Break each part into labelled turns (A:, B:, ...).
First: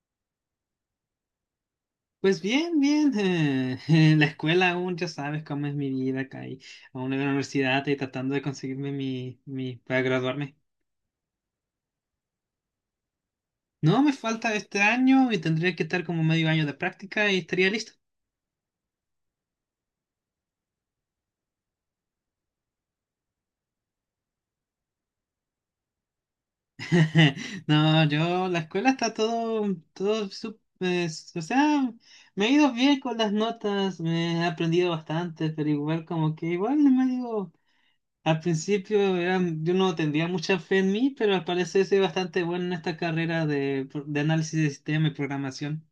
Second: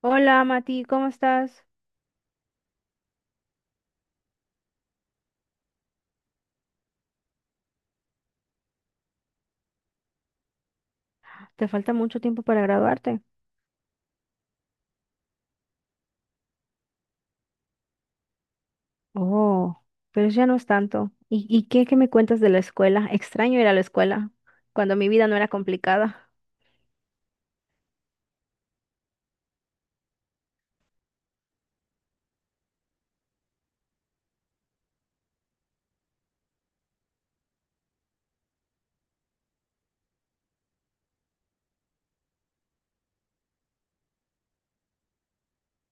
A: Hola Mati, ¿cómo estás?
B: Pues bien, bien. En la escuela aún ya sabes cómo es mi vida acá y aún en la universidad y tratando de conseguirme mi para graduarme.
A: ¿Te falta mucho tiempo para graduarte?
B: No me falta este año y tendría que estar como medio año de práctica y estaría listo.
A: Oh, pero ya no es tanto. ¿Y qué me cuentas de la escuela? Extraño ir a la escuela cuando mi vida no era complicada.
B: No, yo, la escuela está todo, todo, o sea, me he ido bien con las notas, me he aprendido bastante, pero igual como que igual no me medio. Yo no tendría mucha fe en mí, pero al parecer soy bastante bueno en esta carrera de análisis de sistema y programación.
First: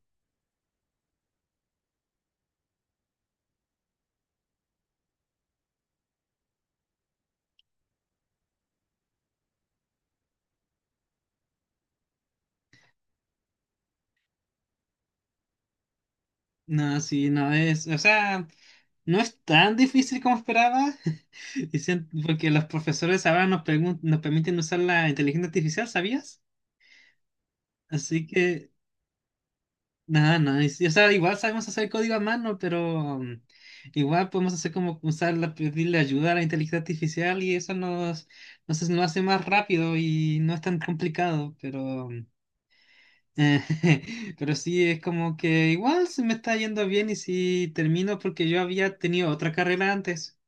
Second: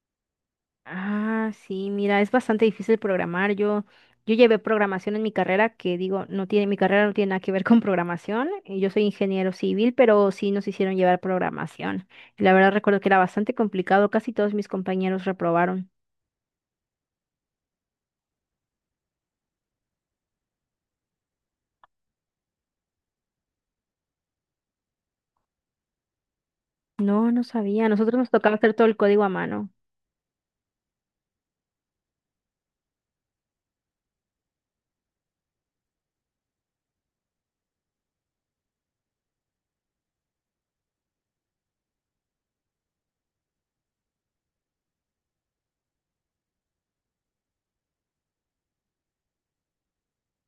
A: Ah, sí, mira, es bastante difícil programar. Yo llevé programación en mi carrera, que digo, mi carrera no tiene nada que ver con programación. Y yo soy ingeniero civil, pero sí nos hicieron llevar programación. Y la verdad recuerdo que era bastante complicado, casi todos mis compañeros reprobaron.
B: No, sí, o sea, no es tan difícil como esperaba, y porque los profesores ahora nos permiten usar la inteligencia artificial, ¿sabías?
A: No, no sabía. A nosotros
B: Así
A: nos tocaba
B: que
A: hacer todo el código a mano.
B: nada, no, es- o sea, igual sabemos hacer código a mano, pero igual podemos hacer como pedirle ayuda a la inteligencia artificial y eso nos, nos hace más rápido y no es tan complicado, pero, pero sí es como que igual se me está yendo bien y si termino, porque yo había tenido otra carrera antes.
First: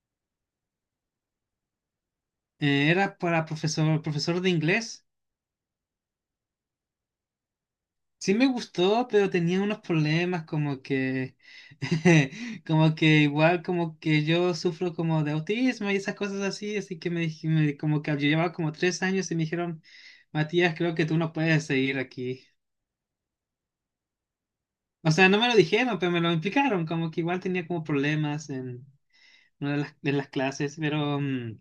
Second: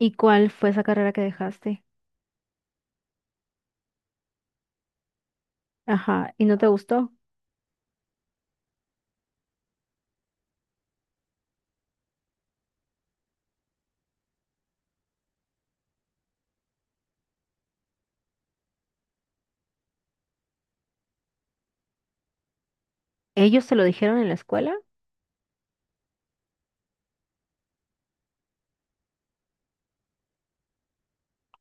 A: ¿Y cuál fue esa carrera que dejaste?
B: Era para profesor, profesor de inglés.
A: Ajá, ¿y no te gustó?
B: Sí me gustó, pero tenía unos problemas como que, como que igual como que yo sufro como de autismo y esas cosas así, así que como que yo llevaba como tres años y me dijeron, Matías, creo que tú no puedes seguir aquí.
A: ¿Ellos te lo dijeron en la escuela?
B: O sea, no me lo dijeron, pero me lo implicaron, como que igual tenía como problemas en una de las clases, pero, mm,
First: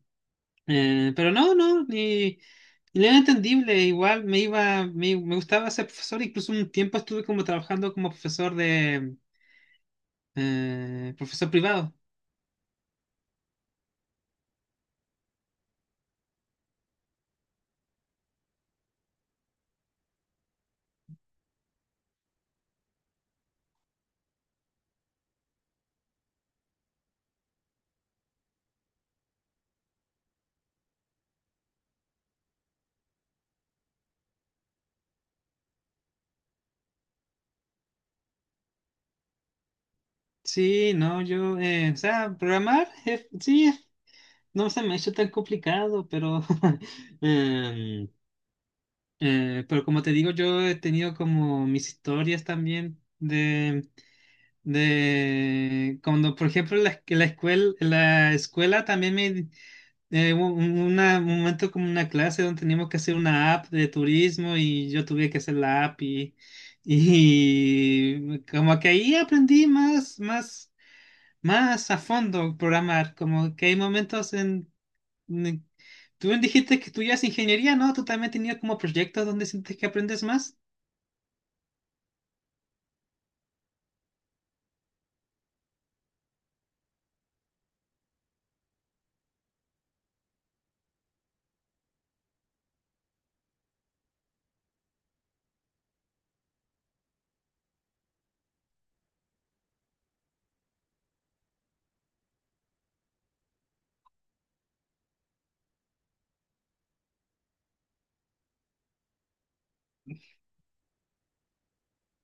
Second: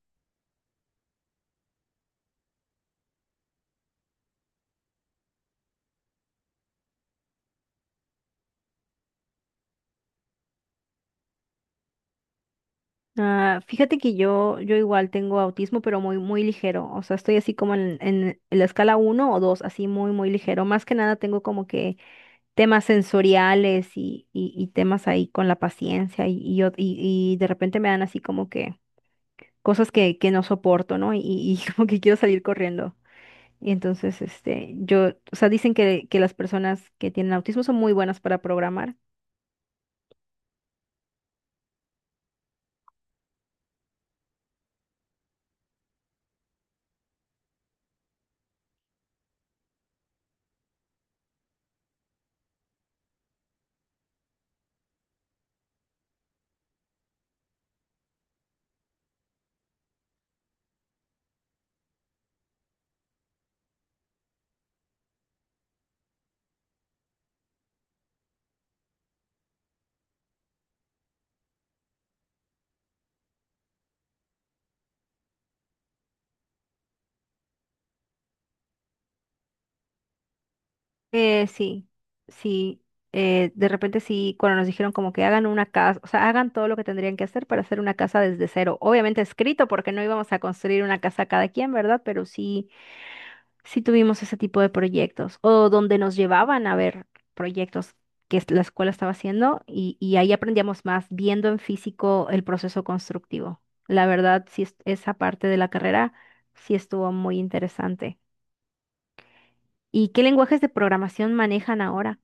B: eh, pero no, no, ni... ni era entendible, igual me iba, me gustaba ser profesor, incluso un tiempo estuve como trabajando como profesor de... profesor privado.
A: Ah, fíjate que yo igual tengo autismo, pero muy, muy ligero. O sea, estoy así como en la escala uno o 2, así muy, muy ligero. Más que nada tengo como que temas sensoriales y temas ahí con la paciencia y de repente me dan así como que cosas que no soporto, ¿no? Y como que quiero salir corriendo. Y entonces, este, yo, o sea, dicen que las personas que tienen autismo son muy buenas para programar.
B: Sí, no, yo, o sea, programar, sí, no se me ha hecho tan complicado, pero em, pero como te digo, yo he tenido como mis historias también de cuando, por ejemplo, la escuela también me... Hubo un momento como una clase donde teníamos que hacer una app de turismo y yo tuve que hacer la app y, y como que ahí aprendí más, más, más a fondo programar, como que hay momentos en... Mm, tú bien dijiste que estudias ingeniería, ¿no? ¿Tú también tenías como proyectos donde sientes que aprendes más?
A: Sí, sí. De repente sí, cuando nos dijeron como que hagan una casa, o sea, hagan todo lo que tendrían que hacer para hacer una casa desde cero. Obviamente escrito, porque no íbamos a construir una casa cada quien, ¿verdad? Pero sí, sí tuvimos ese tipo de proyectos. O donde nos llevaban a ver proyectos la escuela estaba haciendo, y ahí aprendíamos más viendo en físico el proceso constructivo. La verdad, sí, esa parte de la carrera sí estuvo muy interesante. ¿Y qué lenguajes de programación manejan ahora?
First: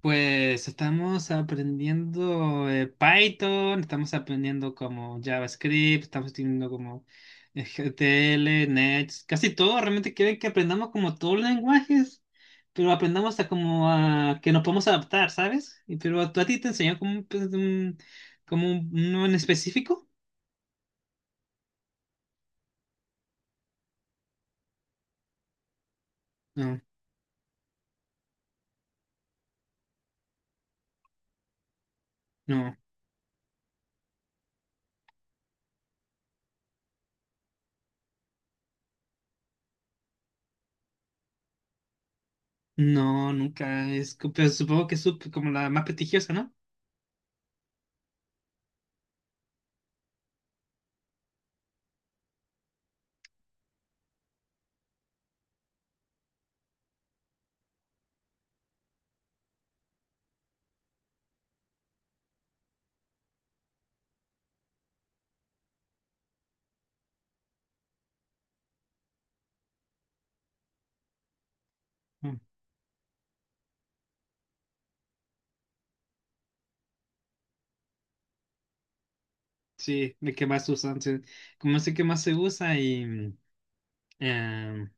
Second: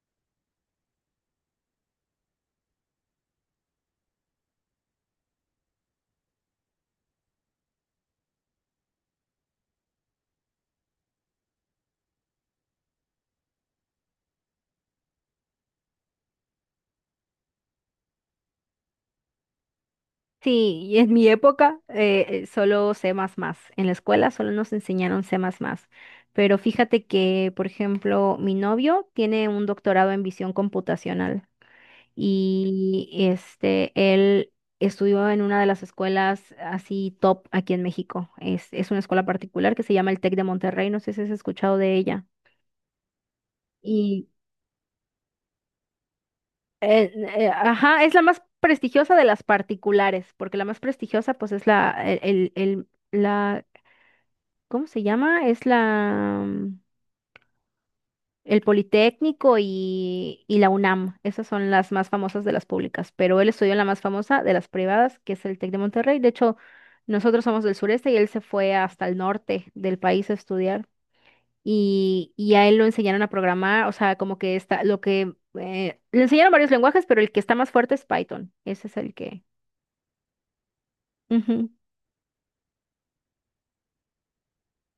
B: Pues estamos aprendiendo Python, estamos aprendiendo como JavaScript, estamos teniendo como GTL, Nets, casi todo. Realmente quieren que aprendamos como todos los lenguajes, pero aprendamos a como a que nos podemos adaptar, ¿sabes? Y, pero a, ¿tú a ti te enseñan como un, pues, como un, uno en específico?
A: Sí, y en mi época solo C++. En la escuela solo nos enseñaron C++. Pero
B: No,
A: fíjate que, por ejemplo, mi novio tiene un doctorado en visión computacional,
B: no.
A: y este, él estudió en una de las escuelas así top aquí en México. Es una escuela particular que se llama el TEC de Monterrey. No sé si has escuchado de ella.
B: No, nunca.
A: Y
B: Pero supongo que es como la más prestigiosa, ¿no?
A: ajá, es la más prestigiosa de las particulares, porque la más prestigiosa pues es la, el, el- el- la, ¿cómo se llama? Es el Politécnico y la UNAM. Esas son las más famosas de las públicas, pero él estudió en la más famosa de las privadas, que es el TEC de Monterrey. De hecho, nosotros somos del sureste y él se fue hasta el norte del país a estudiar. Y,
B: Mm.
A: y a él lo enseñaron a programar. O sea, como que le enseñaron varios lenguajes, pero el que está más fuerte es Python. Ese es el que...
B: Sí, de que más usan. Sí.
A: Ujú.
B: Como sé que más se usa y eh,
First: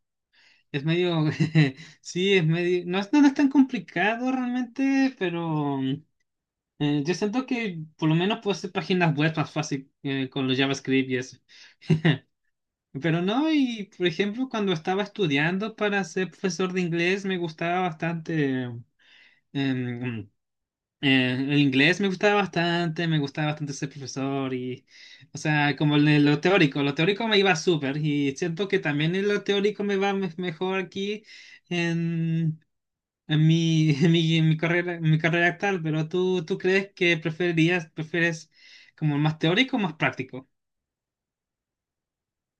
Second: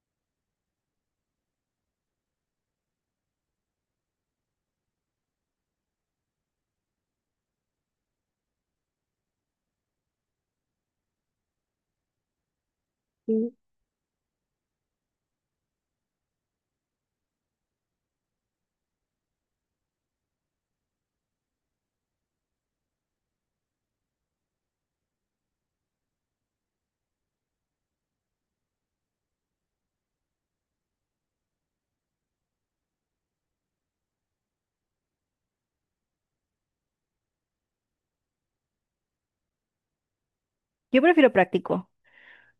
B: es medio. Sí, es medio. No es tan complicado realmente, pero yo siento que por lo menos puedo hacer páginas web más fácil con los JavaScript y eso. Pero no,
A: Sí.
B: y por ejemplo, cuando estaba estudiando para ser profesor de inglés, me gustaba bastante. em, el inglés me gustaba bastante ser profesor y, o sea, como en lo teórico me iba súper y siento que también en lo teórico me va mejor aquí en, en mi, en mi carrera actual, pero ¿tú, tú crees que prefieres como más teórico o más práctico?
A: Yo prefiero práctico.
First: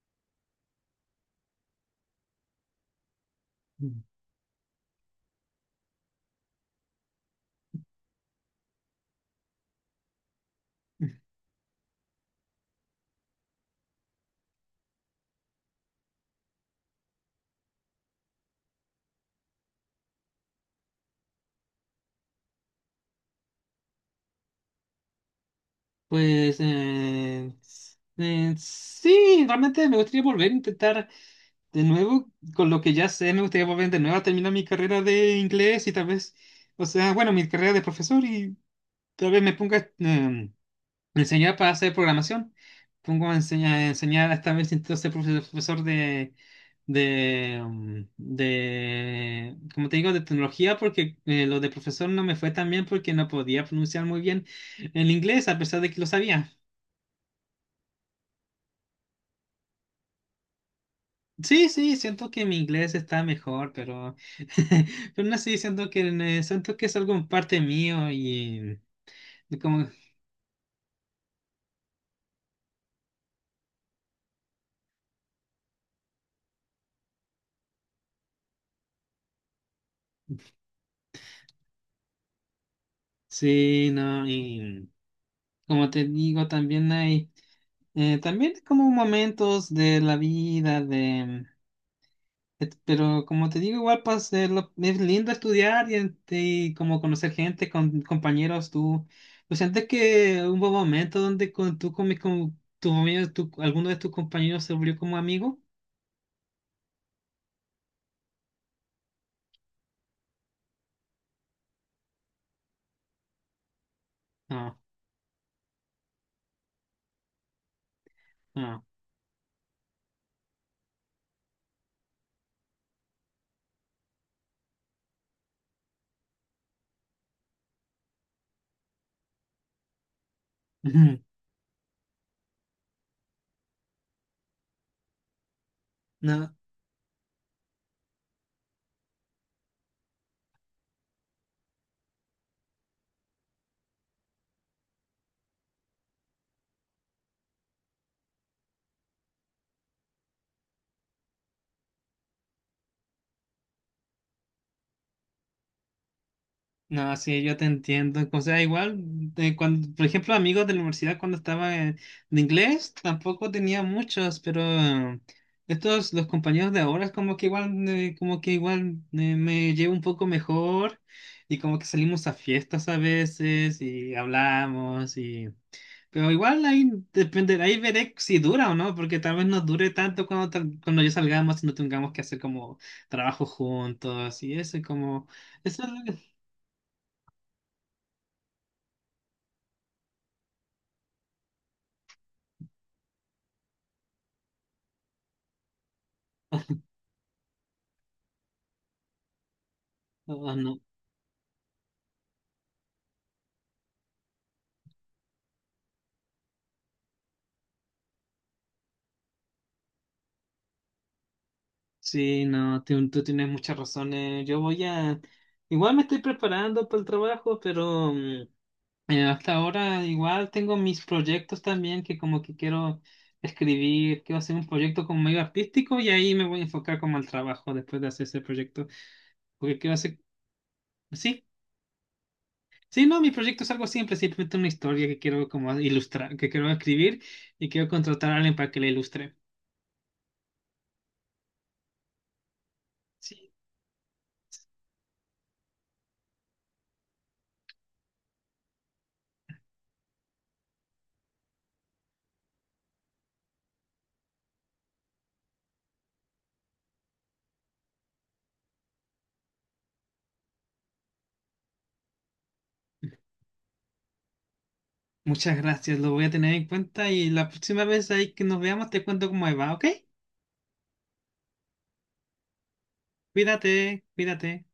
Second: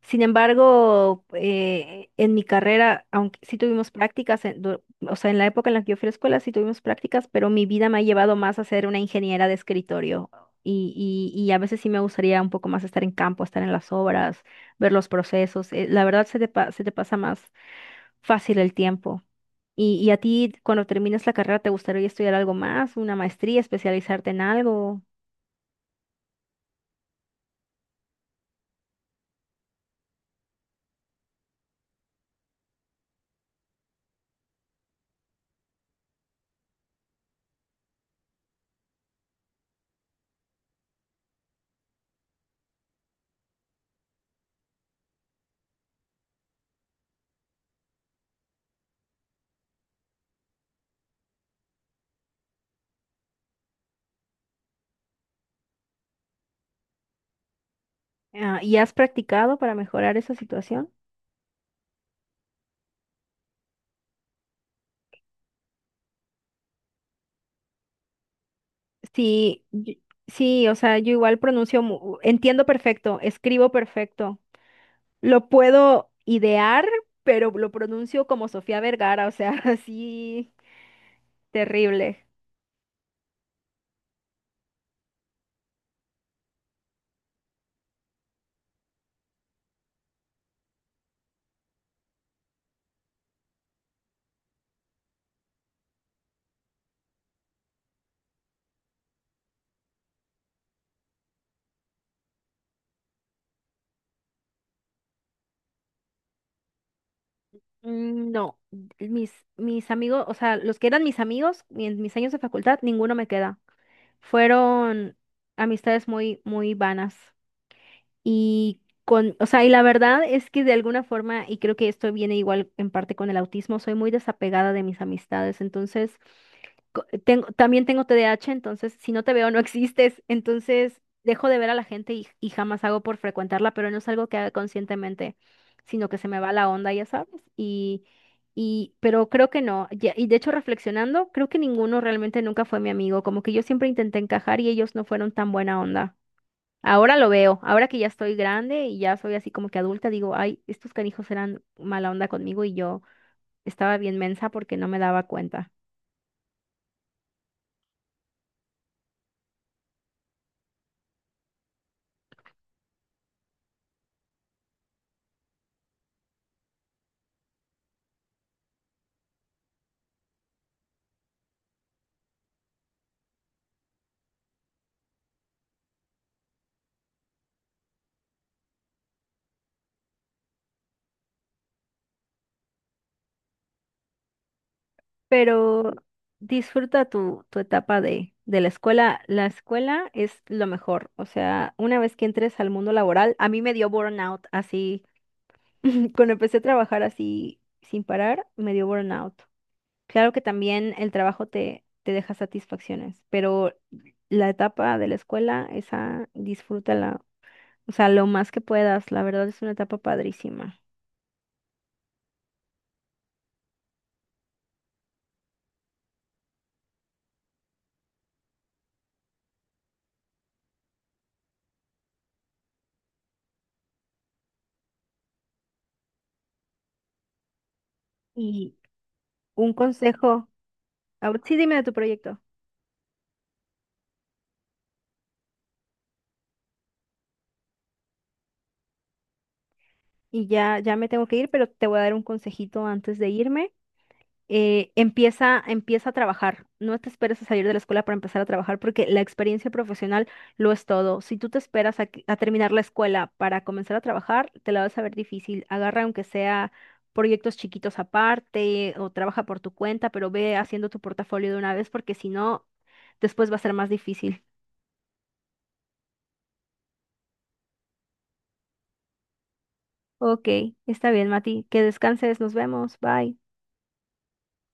A: Sin embargo, en mi carrera, aunque sí tuvimos
B: Mm.
A: prácticas, o sea, en la época en la que yo fui a la escuela sí tuvimos prácticas, pero mi vida me ha llevado más a ser una ingeniera de escritorio. Y a veces sí me gustaría un poco más estar en campo, estar en las obras, ver los procesos. La verdad se te pasa más fácil el tiempo. ¿Y a ti, cuando termines la carrera, te gustaría estudiar algo más, una maestría, especializarte en algo?
B: Pues sí, realmente me gustaría volver a intentar. De nuevo, con lo que ya sé, me gustaría volver de nuevo a terminar mi carrera de inglés y tal vez, o sea, bueno, mi carrera de profesor y tal vez me ponga a enseñar para hacer programación. Pongo a enseñar, enseñar esta vez intento ser profesor de, de, como te digo, de tecnología, porque lo de profesor no me fue tan bien porque no podía pronunciar muy bien el inglés a pesar de que lo sabía.
A: Ah, ¿y has practicado para mejorar esa situación?
B: Sí, sí, siento que mi inglés está mejor, pero, pero no sé, siento que es algo en parte mío y
A: Sí,
B: como,
A: yo- sí, o sea, yo igual pronuncio, entiendo perfecto, escribo perfecto. Lo puedo idear, pero lo pronuncio como Sofía Vergara, o sea, así terrible.
B: sí, no, y como te digo, también hay, también como momentos de la vida, de, pero como te digo, igual pues, es lindo estudiar y, y como conocer gente, con compañeros, tú, pues sientes que hubo un momento donde con, tú con, mis con tu, alguno de tus compañeros se volvió como amigo.
A: No, mis amigos, o sea, los que eran mis amigos en mis años de facultad, ninguno me queda.
B: ¿No?
A: Fueron amistades muy, muy vanas.
B: No,
A: O sea, y la verdad es que de alguna forma, y creo que esto viene igual en parte con el autismo, soy muy desapegada de mis amistades. Entonces, también tengo TDAH, entonces si no te veo no existes. Entonces dejo de ver a la gente y jamás hago por frecuentarla, pero no es algo que haga conscientemente, sino que se me
B: no,
A: va la onda, ya sabes. Y, pero creo que no. Y de hecho, reflexionando, creo que ninguno realmente nunca fue mi amigo. Como que yo siempre intenté encajar y ellos no fueron tan buena onda. Ahora lo veo, ahora que ya estoy grande y ya soy así como que adulta, digo, ay, estos canijos eran mala onda conmigo y yo estaba bien mensa porque no me daba cuenta.
B: no, sí, yo te entiendo. O sea, igual, de cuando, por ejemplo, amigos de la universidad cuando estaba en, de inglés, tampoco tenía muchos, pero estos, los compañeros de ahora, es como que igual me llevo un poco mejor y como que salimos a fiestas a veces y hablamos. Pero igual ahí dependerá, ahí veré si dura o no, porque tal vez no dure tanto cuando, cuando ya salgamos y no tengamos que hacer como trabajo juntos y eso, y como, eso es
A: Pero
B: lo que...
A: disfruta tu etapa de la escuela. La escuela es lo mejor. O sea, una vez que entres al mundo laboral, a mí me dio burnout así. Cuando empecé a trabajar así sin parar, me dio burnout. Claro que
B: Oh, no.
A: también el trabajo te deja satisfacciones, pero la etapa de la escuela, esa disfrútala. O sea, lo más que puedas. La verdad es una etapa padrísima.
B: Sí, no, tú tienes muchas razones. Yo voy a... Igual me estoy preparando para el trabajo, pero hasta ahora igual tengo mis proyectos también que como que quiero escribir, quiero hacer un proyecto como medio artístico y ahí me voy a enfocar como al trabajo después de hacer ese
A: Y
B: proyecto,
A: un
B: porque quiero hacer...
A: consejo. Ah,
B: Sí,
A: sí, dime de tu proyecto.
B: sí, no, mi proyecto es algo simple, simplemente una historia que quiero como ilustrar, que quiero escribir y quiero contratar a alguien para que la ilustre.
A: Y ya, ya me tengo que ir, pero te voy a dar un consejito antes de
B: Sí,
A: irme. Empieza a trabajar. No te esperes a salir de la escuela para empezar a trabajar, porque la experiencia profesional lo es todo. Si tú te esperas a terminar la escuela para comenzar a trabajar, te la vas a ver difícil. Agarra aunque sea proyectos chiquitos aparte o trabaja por tu cuenta, pero ve haciendo tu portafolio de una vez, porque si no, después va a ser más difícil.
B: muchas gracias, lo voy a tener en cuenta y la próxima vez ahí que nos veamos te cuento cómo me va, ¿ok?
A: Ok, está bien, Mati. Que descanses. Nos vemos. Bye.
B: Cuídate, cuídate.